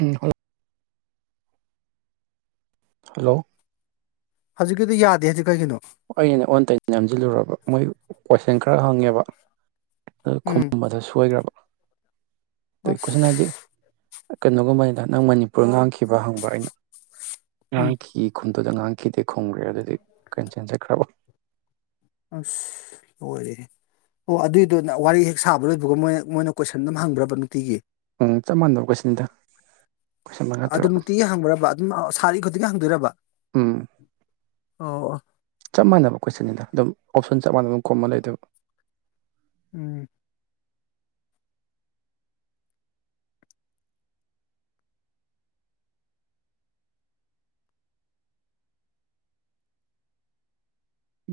ꯎꯝ ꯍꯣꯏ꯫ ꯍꯜꯂꯣ꯫ ꯍꯧꯖꯤꯛꯀꯤꯗꯨ ꯌꯥꯗꯦ ꯗꯨ ꯀꯩꯒꯤꯅꯣ꯫ ꯑꯩꯅ ꯑꯣꯟꯅ ꯇꯩꯅ ꯅꯝꯖꯜꯂꯨꯔꯕ ꯃꯣꯏ ꯀꯣꯏꯁꯟ ꯈꯔ ꯍꯪꯉꯦꯕ ꯑꯗꯨ ꯎꯝ ꯈꯨꯝꯕꯗ ꯁꯣꯏꯒ꯭ꯔꯕ꯫ [unintelligible] ꯑꯁ ꯀꯩꯅꯣꯃ [unintelligible] ꯅꯪ ꯃꯅꯤꯄꯨꯔ ꯉꯥꯡꯈꯤꯕ꯭ꯔꯥ ꯍꯪꯕ ꯑꯩꯅ꯫ ꯎꯝ ꯉꯥꯡꯈꯤ ꯈꯨ [unintelligible] ꯀꯦꯟꯁꯦꯟ ꯆꯠꯈ꯭ꯔꯕꯣ [unintelligible] ꯎꯟ ꯂꯣꯏꯔꯦꯍꯦ ꯑꯗꯨꯏꯗꯨ ꯋꯥꯔꯤ ꯍꯦꯛ ꯁꯥꯕ ꯂꯣꯏꯕꯒ ꯃꯣꯏꯟ ꯀꯣꯏꯁꯅꯗꯣ ꯑꯗꯨꯝ ꯉꯕꯔ꯭ꯕ ꯅꯨꯡꯇꯤꯒꯤ ꯎꯟ ꯆꯞ ꯃꯅꯥꯕ ꯀꯣꯏꯁꯅꯗ ꯀꯣꯏꯟꯗ ꯃꯉꯥ ꯑꯗꯨ ꯇꯥꯔꯨꯛ ꯅꯨꯡꯇꯤꯒꯤ ꯍꯪꯕ꯭ꯔꯕ ꯑꯗꯨꯝ ꯑ ꯁꯥꯔꯤ ꯈꯨꯗꯤꯡꯒꯤ ꯍꯪꯗꯣꯏꯔꯕ [unintelligible] ꯎꯟ ꯑꯣ ꯑꯣ ꯆꯞ ꯃꯥꯅꯕ ꯀꯣꯏꯁꯅꯤꯗ ꯑꯗꯨꯝ ꯑꯣꯞꯁꯣꯟ ꯆꯞ ꯃꯟꯅꯅ ꯈꯨꯝꯃ ꯂꯩꯗꯣꯏꯕ ꯎꯝ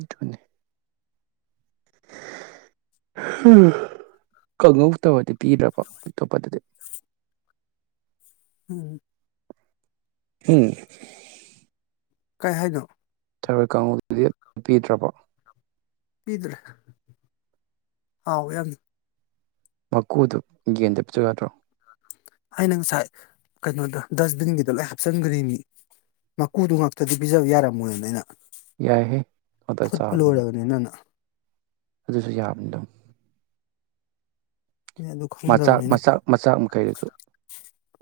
ꯗꯨꯅꯤ [unintelligible] ꯎꯝ [unintelligible] ꯀꯩ ꯍꯥꯏꯅꯣ ꯊꯔꯣꯏ ꯀꯥꯉꯧꯗꯨꯗꯤ ꯄꯤꯗꯔ꯭ꯕꯣ [unintelligible] ꯃꯀꯨꯗꯨ ꯌꯦꯟꯗ ꯄꯤꯖꯣ ꯌꯥꯗꯔꯣ ꯑꯩꯅꯥ ꯉꯥꯁꯥꯏ ꯀꯩꯅꯣꯗ ꯗꯨꯁꯕꯤꯟꯒꯤꯗ ꯂꯣꯏꯟ ꯍꯄꯆꯤꯅꯒꯔꯤꯃꯤ ꯃꯥꯀꯨꯗꯨ ꯉꯥꯛꯇꯗꯤ ꯄꯤꯖꯕ ꯌꯔꯃꯣꯏꯟ ꯂꯣꯏꯅ ꯌꯥꯏꯍꯦ [unintelligible] ꯂꯣꯏꯔꯕꯅꯤꯅꯅ ꯑꯗꯨꯁꯨ ꯌꯥꯕꯅꯤ ꯑꯗꯨꯝ ꯑꯩꯅ ꯑꯗꯨ ꯈꯪꯗꯕꯅꯤꯅ [unintelligible]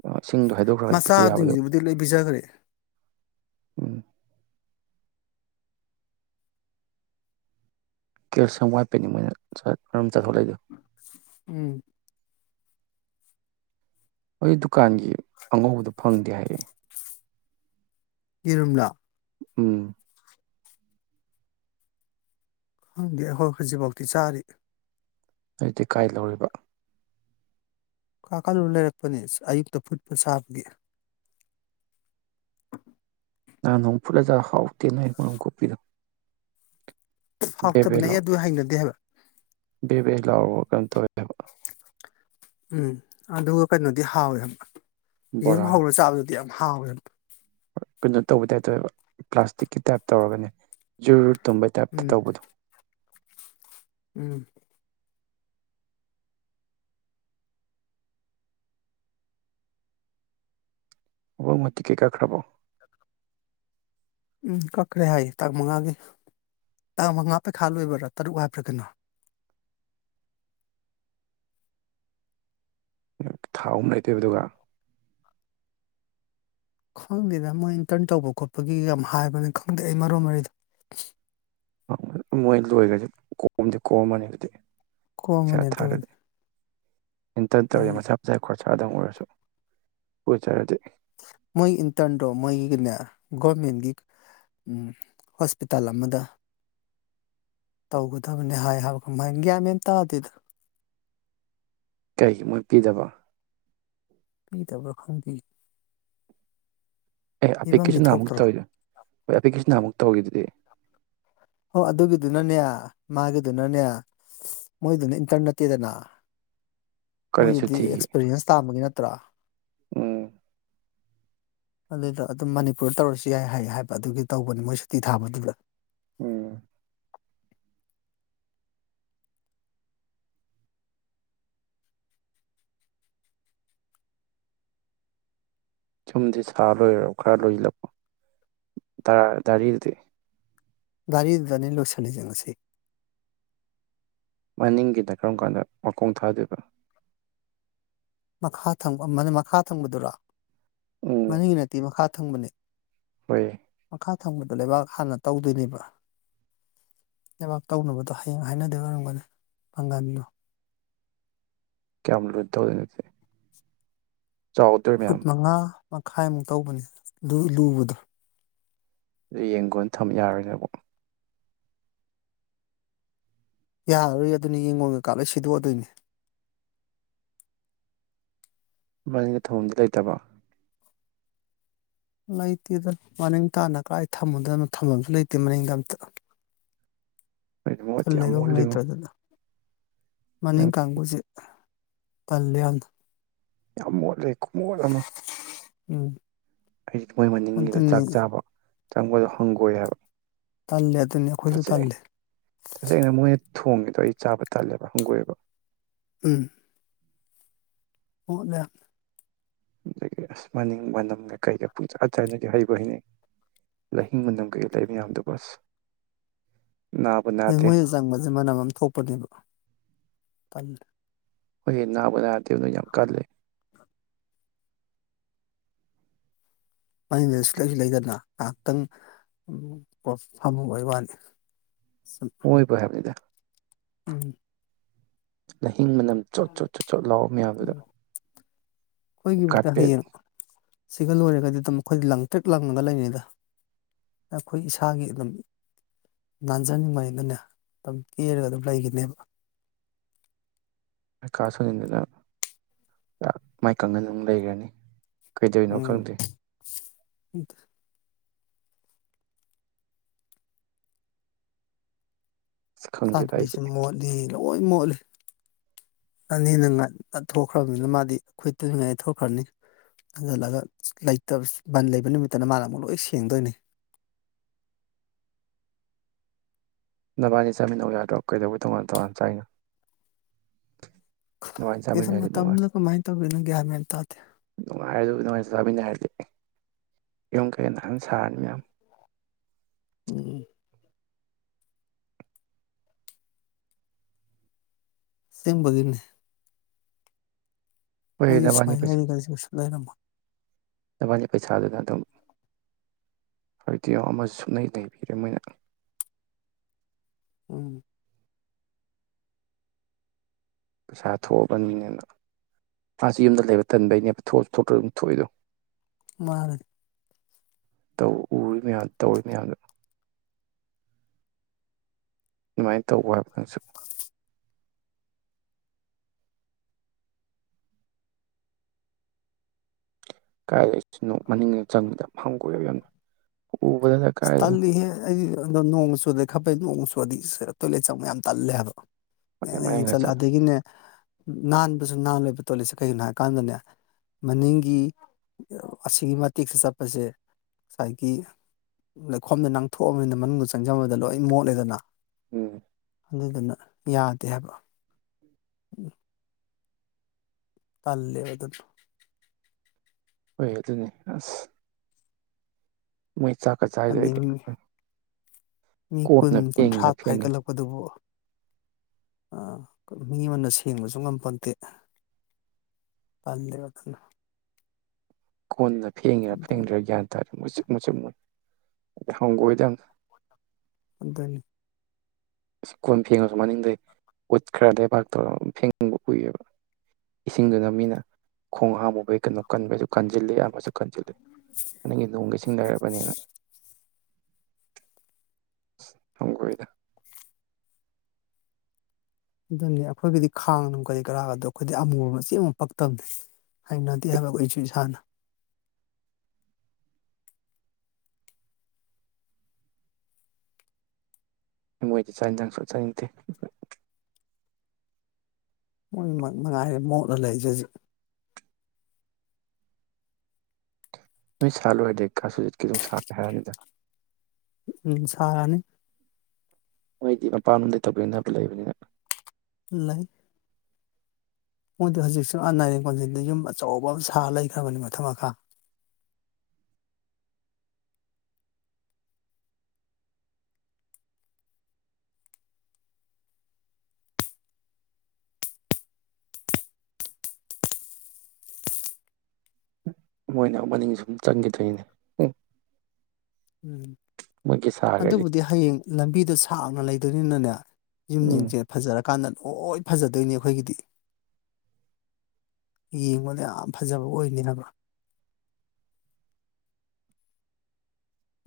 ꯍꯩꯗꯣꯛꯈ꯭ꯔꯒꯗꯤ ꯃꯆꯥ ꯄꯤꯖ ꯌꯥꯕꯗꯣ ꯖꯤꯡꯁꯤꯕꯨꯗꯤ ꯂꯣꯏꯅ ꯞꯤꯖꯒ꯭ꯔꯦ ꯎꯝ ꯆꯦꯂꯒꯤꯎꯟ ꯋꯥꯠꯄꯩꯅꯤ ꯃꯣꯏꯅ [unintelligible] [unintelligible] ꯎꯝ [unintelligible] ꯀꯟꯒꯤ ꯑꯥꯉꯧꯕꯗꯨ ꯈꯪꯗꯦ ꯍꯥꯌꯦ ꯌꯦꯔꯨꯝꯂꯣ ꯎꯝ ꯈꯪꯗꯦ ꯑꯈꯣꯏ꯫ ꯍꯧꯖꯤꯛꯐꯥꯎꯗꯤ ꯆꯥꯔꯤ ꯅꯣꯏꯗꯤ ꯀꯥꯏ ꯂꯧꯔꯨꯏꯕ [unintelligible] ꯂꯩꯔꯛꯄꯅꯦ ꯑꯌꯨꯛꯇ ꯐꯨꯠꯄ ꯆꯕꯒꯤ ꯅꯍꯥꯟ ꯅꯣꯡꯃ ꯐꯨꯠꯂ ꯆꯥꯕꯥ ꯍꯥꯎꯇꯦꯅꯦ ꯃꯥꯔꯨꯝ ꯀꯣꯀꯄꯤꯗꯣ ꯍꯥꯎꯇꯕꯅꯦ ꯑꯩ ꯑꯗꯨ ꯍꯩꯅꯗꯦ ꯍꯥꯏꯕ [unintelligible] ꯕꯦꯔꯦ ꯂꯥꯎꯔꯕꯣ [unintelligible] ꯎꯟ ꯑꯗꯨꯒ ꯀꯩꯅꯣꯗꯤ ꯍꯥꯎꯏ ꯌꯦꯔꯨꯝ ꯕꯣꯔꯥ ꯍꯧꯔ ꯆꯕꯗꯨꯗꯤ [unintelligible] [unintelligible] [unintelligible] ꯇꯧꯕꯩ ꯇꯌꯄ ꯇꯧꯏꯕ ꯄꯂꯥꯁꯇꯤꯀꯤ ꯇꯌꯄ ꯇꯧꯔꯒꯅꯦ ꯖꯨꯔ ꯇꯨꯝꯕꯩ ꯇꯌꯄ ꯇꯧꯕꯗꯨ ꯎ [unintelligible] ꯇꯤꯀꯦꯠ ꯀꯈꯔ꯭ꯕꯣ ꯎꯝ ꯀꯠꯈ꯭ꯔꯦ ꯍꯥꯏꯌꯦ ꯇꯥꯉꯥ ꯃꯥꯉꯥꯒꯤ ꯇꯥꯉꯥ ꯃꯉꯥ ꯄꯩꯈꯥ ꯂꯧꯕ ꯇꯥꯔꯨꯛ ꯍꯥꯏꯕꯔ ꯀꯩꯅꯣ ꯊꯥ ꯑꯍꯨꯝ ꯂꯩꯗꯣꯢꯕ ꯑꯗꯨꯒ ꯈꯪꯗꯦꯗ ꯃꯣꯏ ꯑꯤꯟꯇ꯭ꯔꯟ ꯇꯧꯕ ꯈꯣꯠꯄꯒꯤ ꯋꯥꯝ ꯍꯥꯏꯕꯅꯦ ꯈꯪꯗꯦ ꯑꯩ ꯃꯔꯣꯟ ꯃꯔꯤꯗꯣ ꯃꯣꯏ ꯂꯣꯏꯒ꯭ꯔꯗꯤ ꯄꯨꯀꯣꯝꯗꯤ ꯀꯣꯝꯃꯅꯤ ꯀꯣꯝꯃꯅꯤ ꯑꯗꯨꯕꯨꯗꯤ ꯑꯤꯟꯍ꯭ꯔꯟ ꯇꯧꯔꯦ ꯎꯝ ꯃꯁꯥ ꯃꯁꯥꯏ [unintelligible] [unintelligible] ꯃꯣꯏ ꯑꯟꯇ꯭ꯔꯟꯗꯣ ꯃꯣꯏꯒꯤꯅꯦ ꯒꯣꯔꯃꯦꯟꯒꯤ ꯑꯨꯝ ꯍꯣꯏꯄꯤꯇꯥꯜ ꯑꯃꯗ ꯇꯧꯒꯗꯕꯅꯦ ꯍꯥꯏ ꯍꯥꯏꯕ꯭ꯥꯔ ꯀꯧꯅꯣꯝ ꯍꯥꯏ ꯒꯋ꯭ꯥꯟꯦ-ꯃꯦꯟ ꯇꯥꯗꯦꯗ ꯀꯩꯒꯤ ꯃꯣꯏ ꯄꯤꯗꯕ ꯄꯤꯗꯕ꯭ꯔ ꯈꯪꯗꯦ ꯑꯦ ꯄꯤꯕꯝꯗꯤ ꯑꯄꯤꯛꯀꯤꯁꯨ ꯅꯍꯥꯟꯃꯨꯛ ꯊꯣꯛꯇ꯭ꯔꯣ ꯇꯧꯏꯗꯣ ꯈꯣꯏ ꯑꯄꯤꯛꯀꯤꯁꯨ ꯅꯍꯥꯟꯃꯨꯛ ꯇꯧꯏꯗꯨꯗꯤ ꯑꯥ ꯑꯗꯨꯒꯤꯗꯨꯅꯥꯅꯦ ꯃꯒꯤꯗꯨꯅꯅꯦ ꯃꯣꯏꯒꯤꯗꯨꯅ ꯏꯟꯇꯔ꯭ꯟ ꯅꯠꯇꯦꯗꯅ ꯀꯥꯂꯦꯟ ꯃꯣꯏꯒꯤꯗꯤ ꯁꯨꯇꯤꯒꯤ ꯑꯦꯛꯁꯄꯤꯔꯦꯟꯁ ꯇꯥꯟꯕꯒꯤ ꯅꯠꯇ꯭ꯔ ꯎꯝ ꯃꯅꯤꯗ ꯑꯗꯨꯝ ꯃꯅꯤꯄꯨꯔꯗ ꯇꯧꯔꯁꯨ ꯌꯥꯏ ꯍꯥꯏꯕ ꯑꯗꯨꯒꯤ ꯇꯧꯕꯅꯦ ꯃꯣꯏ ꯁꯨꯇꯤ ꯊꯥꯕꯗꯨꯗ ꯑꯨꯝ ꯌꯨꯝꯗꯤ ꯁꯥ ꯂꯣꯏꯔꯕꯣ ꯈꯥ [unintelligible] ꯗꯥꯔꯤ ꯗꯨꯗꯤ ꯗꯥꯔꯤ ꯗꯨꯗꯅꯦ ꯂꯣꯏꯁꯟꯂꯤꯁꯦ ꯉꯁꯤ ꯃꯅꯤꯡꯒꯤꯅ ꯀꯔꯝ ꯀꯥꯟꯗ ꯃꯈꯣꯡ ꯊꯗꯣꯏꯕ ꯃꯈꯥꯊꯪꯕ ꯃꯅꯦ ꯃꯈꯥ ꯊꯪꯕꯗꯨꯔꯣ ꯎꯝ ꯃꯅꯤꯡꯒꯤ ꯅꯠꯇꯦ ꯃꯈꯥ [unintelligible] ꯍꯣꯏ ꯃꯈꯥ ꯊꯪꯕꯗꯣ ꯂꯩꯕꯥꯛ ꯍꯥꯟꯅ ꯇꯧꯗꯣꯏꯅꯦꯕ ꯂꯩꯕꯥꯛ ꯇꯧꯅꯕꯗꯣ ꯍꯌꯦꯡ ꯍꯥꯏꯅꯗꯣꯏ ꯑꯣꯏꯔꯝꯒꯅꯤ [unintelligible] ꯀꯌꯥꯝ ꯂꯨꯅ ꯇꯧꯋꯤꯅꯣ ꯑꯗꯨꯗꯤ ꯐꯨꯠ ꯃꯉꯥ ꯃꯈꯥꯏ ꯃꯨꯛ ꯇꯧꯒꯅꯤ ꯗꯨ ꯂꯨꯕꯗꯣ ꯗꯨꯏ ꯌꯦꯟꯒꯣꯟꯗꯤ ꯊꯝ ꯌꯥꯔꯦꯏꯅꯦꯀꯣ ꯌꯥꯔꯔꯣꯏ ꯑꯗꯨꯅꯦ ꯌꯦꯡꯒꯣꯟ ꯀꯩꯀꯥ ꯂꯣꯏ ꯁꯤꯗꯣꯛꯑꯗꯣꯏꯅꯦ ꯃꯅꯤꯡꯗ ꯊꯝꯕꯝꯗꯤ ꯂꯩꯇ꯭ꯔꯕꯣ ꯂꯩꯇꯦꯗ ꯃꯅꯤꯡ ꯇꯥꯟꯅ ꯀꯥꯏ ꯊꯝꯃꯨꯗꯣꯏꯅꯣ ꯊꯝꯕꯝꯁꯨ ꯂꯩꯇꯦꯃꯅꯤꯡꯗ ꯑꯝꯇ ꯅꯣꯏꯗꯤ ꯊꯨꯟ ꯃꯣꯠꯇꯤ ꯌꯥꯝ ꯂꯩꯕꯝꯐꯧ ꯂꯩꯇꯦ ꯃꯣꯠꯂꯤꯉꯣ ꯑꯩ ꯃꯅꯤꯡ ꯀꯥꯡꯕꯨꯖꯦ ꯇꯟꯂꯦ ꯌꯥꯝꯅ ꯌꯥꯝ ꯃꯣꯠꯂꯦ ꯈꯨꯃꯣꯠ ꯑꯃ ꯑꯨꯝ ꯑꯩꯗꯤ ꯃꯣꯏ ꯃꯅꯤꯡꯒꯤꯗꯣ ꯆꯥꯛ ꯆꯕ ꯆꯪꯕꯗꯣ ꯍꯪꯒꯣꯏ ꯍꯥꯏꯕ ꯇꯟꯂꯦ [unintelligible] [unintelligible] [inaudible] ꯎꯝ [unintelligible] [unintelligible] [inaudible] ꯅꯥꯗꯦ [unintelligible] ꯃꯅꯝ ꯑꯃ ꯊꯣꯛꯄꯅꯦꯕ [unintelligible] [unintelligible] ꯅꯥꯕꯨ ꯅꯥꯗꯦꯗ ꯌꯥꯝ ꯀꯜꯂꯦ [unintelligible] [unintelligible] [inaudible] [unintelligible] [unintelligible] [unintelligible] [unintelligible] [unintelligible] [unintelligible] ꯀꯥꯔꯄꯦꯠ ꯍꯌꯦꯡ [unintelligible] ꯂꯣꯢꯔꯒꯗꯤꯑꯗꯨꯝ ꯑꯈꯣꯏꯗꯤ ꯂꯪꯇꯔ꯭ꯤꯛ ꯂꯪꯉꯒ ꯂꯩꯅꯤꯗ [unintelligible] ꯏꯁꯥꯒꯤ ꯑꯗꯨꯝ [unintelligible] ꯀꯦꯔꯒ ꯑꯗꯨꯝ ꯂꯩꯒꯤꯅꯦꯕ [unintelligible] [unintelligible] ꯀꯩꯗꯧꯔꯤꯅꯣ ꯎꯝ ꯈꯪꯗꯦ [unintelligible] ꯑꯁ ꯈꯪꯗꯦꯗ ꯑꯩꯗꯤ [unintelligible] [unintelligible] ꯂꯣꯢ ꯃꯣꯠꯂꯤ [unintelligible] [unintelligible] [unintelligible] [inaudible] [unintelligible] ꯕꯟꯗ ꯂꯩꯕꯥ ꯅꯨꯃꯤꯠꯇꯅ ꯃꯅꯥ [unintelligible] ꯅꯥꯕꯅꯤ ꯆꯥꯃꯤꯟꯅꯧ ꯌꯥꯗꯔꯣ ꯀꯩꯗꯧꯕꯩ ꯇꯣꯉꯥꯟ ꯇꯣꯉꯥꯟ ꯆꯥꯏꯅꯣ ꯈꯪꯗꯦꯗ ꯃꯇꯝꯗꯨꯗ ꯀꯃꯥꯏꯅ ꯇꯧꯗꯣꯏꯅꯣ ꯒ꯭ꯌꯥꯟ ꯃꯦꯟ ꯇꯥꯗꯦ [unintelligible] [unintelligible] ꯌꯨꯝ ꯀꯩ ꯅꯥꯟ ꯁꯥꯔꯅꯤ ꯌꯦꯡꯉꫭ ꯎꯝ ꯑꯁꯦꯡꯕꯒꯤꯅꯤ ꯑꯩꯁꯨ ꯁꯨꯃꯥꯏꯅ ꯂꯩꯔꯤꯒꯁꯦ ꯀꯩꯁꯨ ꯂꯩꯔꯝꯃꯣꯏ ꯅꯥꯕꯥꯅꯤ ꯄꯩꯁꯥꯗꯨꯅ ꯑꯗꯨꯝ ꯑꯩꯗꯤ ꯌꯦꯡ ꯑꯃꯁꯦ ꯁꯨꯡꯂꯩ ꯂꯩꯕꯤ ꯔꯝꯃꫭꯏ ꯎꯝ ꯄꯩꯁꯥ ꯊꯣꯛꯑꯕꯅꯦꯅ ꯃꯥꯁꯨ ꯌꯨꯝꯗ ꯂꯩꯕ ꯇꯟꯕꯩꯅꯦ ꯊꫭꯛꯑꯁꯨ ꯊꫭꯛꯇꯔꯥꯁꯨ ꯑꯗꯨꯝ ꯊꫭꯛꯏꯗꫭ ꯃꯥꯅꯤ ꯎꯔꯤ ꯃꯌꯥꯝꯗꯨ ꯇꯧꯔꯤ ꯃꯌꯥꯝꯗꯨ ꯑꯗꯨꯝ ꯃꯥꯏ ꯇꯧ ꯍꯥꯏꯕ ꯅꯪꯁꯨ ꯀꯥꯏꯗꯩ ꯃꯅꯤꯡꯗ ꯆꯪꯂꯤꯗꫭ ꯍꯪꯒꫭꯏꯌꯦ ꯌꯥꯝꯅ ꯎꯕꯗꯅ ꯀꯥꯏꯗꯩꯅꯣ ꯇꯟꯂꯤ ꯍꯦ ꯑꯩ ꯅꫭꯡꯒ ꯆꯨꯗꯔꯗꯤ ꯈꯔ ꯐꯩ ꯅꫭꯡꯒ ꯆꯨ ꯔꯗꯤ ꯇꫭꯏꯂꯦꯠ ꯆꯪꯕ ꯌꯥꯝ ꯇꯟꯂꯦ ꯍꯥꯏꯕ ꯃꯌꯦꯡ ꯃꯌꯦꯡ ꯆꯠꯂꯦ ꯑꯗꯒꯤꯅꯦ ꯅꯥꯟꯕꯁꯨ ꯅꯥꯜꯂꯣꯏꯕ ꯇꯣꯏꯂꯦꯠꯁꯦ ꯀꯩꯒꯤꯅꯣ ꯍꯥꯏꯀꯟꯗꯅꯦ ꯃꯅꯤꯡꯒꯤ ꯑꯁꯤꯒꯤ ꯃꯇꯦꯛꯁꯦ ꯆꯠꯄꯁꯦ ꯂꯩꯈꯣꯝ ꯂꯩꯅꯥꯡ ꯊꯣꯛꯑꯕꯅꯤꯅ ꯃꯅꯨꯡꯗ ꯆꯪꯁꯟꯕꯗ ꯂꯣꯏ ꯃꯣꯠꯂꯦꯗꯅ ꯎꯝ ꯑꯗꯨꯅ ꯌꯥꯗꯦ ꯍꯥꯏꯕ ꯏ ꯇꯜꯂꯦꯕ ꯗꯨꯅ꯫ ꯍꯣꯏ ꯑꯗꯨꯅꯦ ꯑꯁ ꯃꯣꯏ ꯆꯥꯛꯀ ꯆꯥꯏꯗꯣ ꯑꯩꯗꯤ ꯍꯅꯤꯡꯅꯤ ꯃꯤ ꯀꯨꯟ ꯀꯣꯟꯅ ꯀꯨꯟꯊ꯭ꯔꯥ ꯐꯦꯡꯉꯤꯔ ꯐꯦꯡꯉꯦ ꯐꯥꯏꯔꯒꯕꯨ꯫ ꯑ ꯃꯤ ꯑꯃꯅ ꯁꯦꯡꯕꯖꯨ ꯉꯝꯄꯣꯟꯇꯦ [unintelligible] ꯀꯣꯟꯅ ꯐꯦꯡꯉꯤꯔ ꯑꯗꯨꯅꯤ ꯐꯦꯡꯗꯔꯤꯔ ꯒ꯭ꯌꯥꯟ ꯇ ꯃꯆꯤꯛ ꯃꯆꯪꯑꯣꯏ ꯍꯪꯒꯣꯏꯗ꯫ ꯑꯗꯨꯅꯤ꯫ ꯏꯁ ꯀꯣꯟ ꯐꯦꯡꯉꯁꯨꯨ ꯃꯅꯤꯡꯗꯩ ꯎꯠ ꯈꯔ ꯂꯩꯕꯥꯛ ꯇꯧꯔ ꯐꯦꯡꯕ ꯀꯨꯏꯔꯦꯕ ꯏꯁꯤꯡꯗꯨꯅ ꯃꯤꯅ ꯈꯣꯡ ꯍꯥꯝꯃꯨꯕꯩ ꯀꯩꯅꯣ ꯀꯟꯕꯗꯣ ꯀꯟꯖꯤꯜꯂꯦ ꯑꯃꯖꯨ ꯀꯟꯖꯤꯜꯂꯦ꯫ [unintelligible] ꯍꯪꯒꯣꯏꯗ꯫ [unintelligible] ꯑꯩꯈꯣꯏꯒꯤꯗꯤ ꯈꯥꯡ ꯅꯨꯡ ꯀꯔꯤ ꯀꯔꯥ ꯒꯥꯗꯣ ꯑꯈꯣꯏꯗꯤ ꯑꯃꯨꯕ ꯃꯆꯦꯠ ꯑꯃꯕꯧ ꯄꯛꯇꯕꯅꯤ ꯍꯩꯅꯗꯦ ꯍꯥꯏꯕ ꯑꯩꯈꯣꯏꯖꯨ ꯏꯁꯥꯅ꯫ ꯃꯣꯏꯗ ꯆꯥꯛ ꯏꯟꯖꯥꯡ ꯁꯨꯡ ꯆꯥ ꯆꯥꯅꯤꯡꯗꯦ꯫ ꯃꯣꯏꯃꯛ ꯃꯉꯥꯏꯔꯦ ꯃꯣꯠꯂꯒ ꯂꯩꯔꯤꯖꯦ ꯍꯧꯖꯤꯛ꯫ ꯅꯣꯏ ꯁꯥ ꯂꯣꯏꯔꯗꯤ [unintelligible] ꯀꯤꯁꯨ ꯁꯥꯠ ꯍꯩꯔꯅꯤꯗ꯫ ꯎꯝ ꯁꯥꯔꯅꯤ꯫ ꯃꯣꯏꯗꯤ ꯃꯄꯥꯝꯗ ꯂꯩꯇꯕꯅꯤꯅ ꯅꯛꯄꯗ ꯂꯩꯕꯅꯤꯅ ꯂꯩ꯫ ꯃꯣꯏꯗꯣ ꯍꯧꯖꯤꯛꯁꯨ ꯑ ꯅꯔꯦꯟ ꯀꯣꯟꯖꯤꯟꯗ ꯌꯨꯝ ꯑꯆꯧꯕ ꯑꯃ ꯁꯥ ꯂꯩꯈꯔꯕꯅꯤ ꯃꯊꯛ ꯃꯈꯥ꯫ ꯃꯣꯏꯅ ꯑꯃꯨꯛ ꯃꯅꯤꯡ ꯁꯨꯝ ꯆꯪꯒꯤꯗꯣꯏꯅꯤ꯫ ꯁꯥꯈ꯭ꯔꯗꯤ ꯑꯗꯨꯕꯨꯗꯤ ꯍꯌꯦꯡ ꯂꯝꯕꯤꯗꯣ ꯁꯥꯡꯅ ꯂꯩꯕ [unintelligible] ꯌꯨꯝ ꯎꯝ ꯖꯤꯡꯖꯦ ꯐꯖꯔꯛ ꯀꯥꯟꯗ ꯂꯣꯏ ꯐꯖꯗꯣꯏꯅꯤ ꯈꯣꯏꯒꯤꯗꯤ ꯌꯦꯡꯕꯗ ꯌꯥꯝ ꯐꯖꯕ ꯑꯣꯏꯅꯤꯕ ꯍꯥꯏꯕ꯫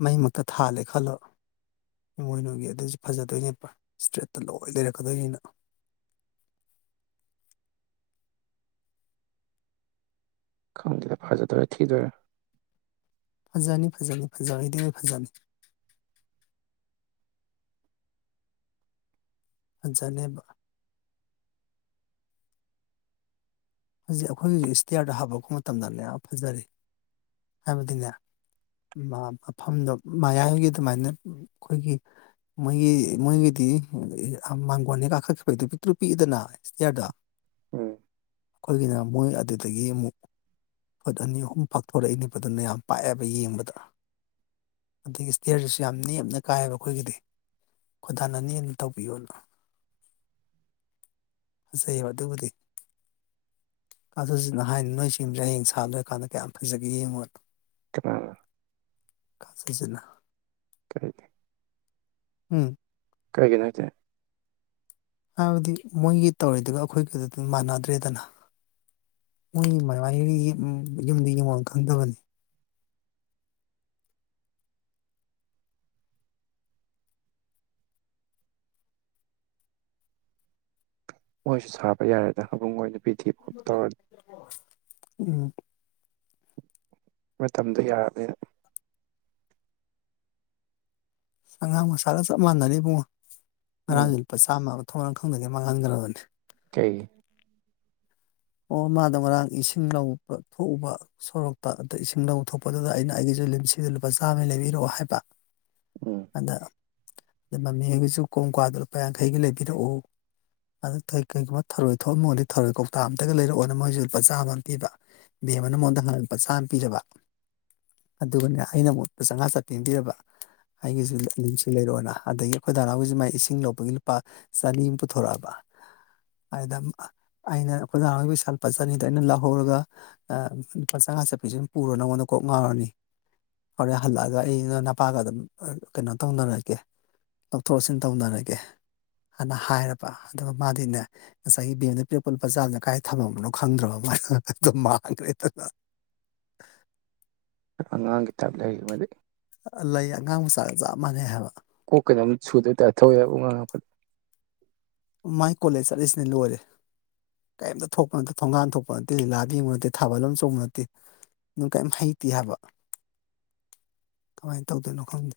ꯃꯩ ꯃꯛꯇ ꯊꯥꯜꯂꯦ ꯈꯜꯂꯣ ꯏꯃꯣꯏꯅꯨꯒꯤ ꯑꯗꯨꯁꯨ ꯐꯖꯗꯣꯏꯅꯦꯕ ꯏꯁꯇꯔꯦꯠ ꯇ ꯂꯣꯏꯅ ꯂꯩꯔꯛꯀꯗꯣꯏꯅꯤꯅ꯫ ꯈꯪꯗꯦꯗ ꯐꯖꯗꯣꯏꯔ ꯊꯤꯗꯣꯏꯔ꯫ ꯐꯖꯅꯤ ꯐꯖꯅꯤ ꯐꯖꯕꯩꯗꯤ ꯂꯣꯏ ꯐꯖꯅꯤ꯫ ꯐꯖꯅꯦꯕ꯫ ꯍꯧꯖꯛ ꯑꯩꯈꯣꯏꯒꯤꯖꯨ ꯏꯁꯇꯤꯌꯥꯔꯗ ꯍꯥꯞꯄꯛꯄ ꯃꯇꯝꯗꯅꯦ ꯐꯖꯔꯦ ꯍꯥꯏꯕꯗꯤꯅꯦ ꯃ ꯃꯐꯝꯗꯣ ꯃꯌꯥꯏꯒꯤ ꯑꯗꯨꯃꯥꯏꯅ ꯑꯈꯣꯏꯒꯤ ꯃꯣꯏꯒꯤ ꯃꯣꯏꯒꯤꯗꯤ ꯃꯥꯡꯒꯣꯟꯗꯩ ꯀꯥꯈꯠꯈꯤꯕꯩꯗꯣ ꯄꯤꯛꯇꯔꯨ ꯄꯤꯛ ꯏ ꯗꯅ ꯏꯁꯇꯤꯌꯥꯔꯗꯣ ꯎꯝ ꯑꯩꯈꯣꯏꯒꯤꯅ ꯃꯣꯏ ꯑꯗꯨꯗꯒꯤ ꯃꯨꯛ ꯐꯨꯠ ꯑꯅꯤ ꯑꯍꯨꯝ ꯄꯥꯛꯊꯣꯔꯛ ꯏ ꯗꯅ ꯑꯗꯨꯅ ꯌꯥꯝ ꯄꯥꯛꯑꯦꯕ ꯌꯦꯡꯕꯗ ꯑꯗꯩ ꯏꯁꯇꯤꯌꯥꯔꯗꯨꯁꯨ ꯌꯥꯝ ꯅꯦꯝꯅ ꯀꯥꯏꯑꯕ ꯑꯩꯈꯣꯏꯒꯤꯗꯤ ꯈꯨꯊꯥꯟ ꯑꯅꯤ ꯑꯝ ꯊꯧꯕꯤꯌꯨ ꯐꯖꯩꯑꯕ ꯑꯗꯨꯕꯨꯗꯤ꯫ ꯀꯥ ꯁꯥꯖꯤꯠꯅ ꯍꯥꯏꯅꯤ ꯅꯣꯏ ꯁꯤꯝꯖꯦ ꯁꯥꯂꯣꯏꯔꯀꯥꯟꯗ ꯀꯌꯥꯝ ꯐꯖꯒꯦ ꯌꯦꯡꯉꯣꯅ꯫ ꯀꯅꯥꯅ꯫ ꯀꯥ ꯁꯟꯖꯤꯠꯅ꯫ ꯀꯩꯒꯤ꯫ ꯍꯨꯝ ꯀꯩꯒꯤꯅꯣꯖꯦ꯫ ꯍꯥꯏꯕꯗꯤ ꯃꯣꯏꯒꯤ ꯇꯧꯔꯤꯗꯨꯒ ꯑꯩꯈꯣꯏꯒꯤꯗꯨ ꯃꯥꯅꯗꯔꯦꯗꯅ ꯃꯣꯏ ꯃꯥꯃꯥꯢꯑꯣꯏꯒꯤ ꯎꯝ ꯌꯨꯝꯗꯤ ꯌꯦꯡꯕꯝ ꯈꯪꯗꯕꯅꯤ꯫ ꯃꯣꯏꯁꯨ ꯁꯥꯒꯠꯄ ꯌꯥꯔꯦꯗ ꯑꯕꯨꯡ ꯍꯣꯏ [unintelligible] ꯎꯝ꯫ ꯃꯇꯝꯗꯣ ꯌꯥꯔꯕꯅꯤꯅ꯫ ꯑꯉꯥꯡꯃꯆꯥꯒ ꯆꯞ ꯃꯥꯅꯔꯤ ꯏꯕꯨꯡꯉꯣ꯫ ꯎꯝ ꯉꯔꯥꯡ ꯂꯨꯄꯥ ꯆꯃ ꯑꯃ ꯃꯐꯝ ꯃꯥꯔꯟ ꯈꯪꯗꯥꯃꯩ ꯃꯪꯍꯟꯈꯔ꯭ꯕꯅꯤ ꯀꯔꯤꯒꯤ ꯐ ꯃꯗꯣ ꯉꯥꯔꯟ ꯑꯦꯁꯤꯪ ꯂꯩꯕ ꯇꯣꯀꯨꯕ ꯁꯣꯔꯣꯛꯇ ꯑꯗꯥ ꯑꯦꯁꯤꯡ ꯂꯧ ꯊꯣꯛꯄꯗꯨꯗ ꯑꯩꯅꯥ ꯑꯩꯒꯤꯁꯨ ꯂꯤꯃꯁꯤꯗꯨ ꯂꯨꯞ ꯆꯥꯃꯩ ꯂꯩꯔꯀ ꯑꯣ ꯍꯥꯌꯕ ꯎꯝ ꯑꯗ ꯃꯃꯥꯌꯥꯏ ꯒꯤꯖꯨ ꯀꯣꯡ ꯀꯥꯋ꯭ꯗꯣ ꯂꯨꯄꯥ ꯌꯥꯡꯈꯩꯒꯤ ꯂꯩꯕꯤꯔꯛ ꯑꯣ ꯑꯗꯣ ꯀꯩꯒꯨꯝꯕ ꯊꯔꯣꯏ ꯊꯣꯛ ꯑꯝꯃꯗꯤ ꯊꯔꯣꯌ ꯀꯧꯇꯥ ꯑꯃꯇ [unintelligible] [unintelligible] [unintelligible] ꯑꯉꯥꯡꯒꯤ ꯇꯨꯞ ꯂꯩꯔꯦ ꯃꯗꯤ ꯂꯩ ꯑꯉꯟ ꯃꯆꯒ ꯆꯞ ꯃꯅꯩ ꯀꯣꯛ ꯀꯔꯤꯅꯣ ꯑꯃ [unintelligible] ꯃꯩ ꯀꯣꯂꯦꯒ ꯆꯠꯂꯤꯁꯤꯟ ꯂꯣꯏꯔꯦ ꯀꯩꯃꯠ ꯊꯣꯀꯞ ꯃꯇꯦ ꯊꯣꯉꯟ ꯊꯣꯛꯄ ꯟꯇꯦ ꯂꯤꯂꯗꯤ ꯌꯦꯡꯕ ꯅꯥꯇꯦ꯫ ꯊꯕꯛ ꯑꯃ ꯆꯣꯡꯕ ꯅꯥꯇꯦ꯫ [unintelligible] ꯀꯦꯝ ꯍꯩꯇꯦ ꯍꯥꯌꯕ ꯀꯥꯃꯥꯏ ꯇꯧꯗꯣꯏꯅꯣ ꯈꯪꯗꯦ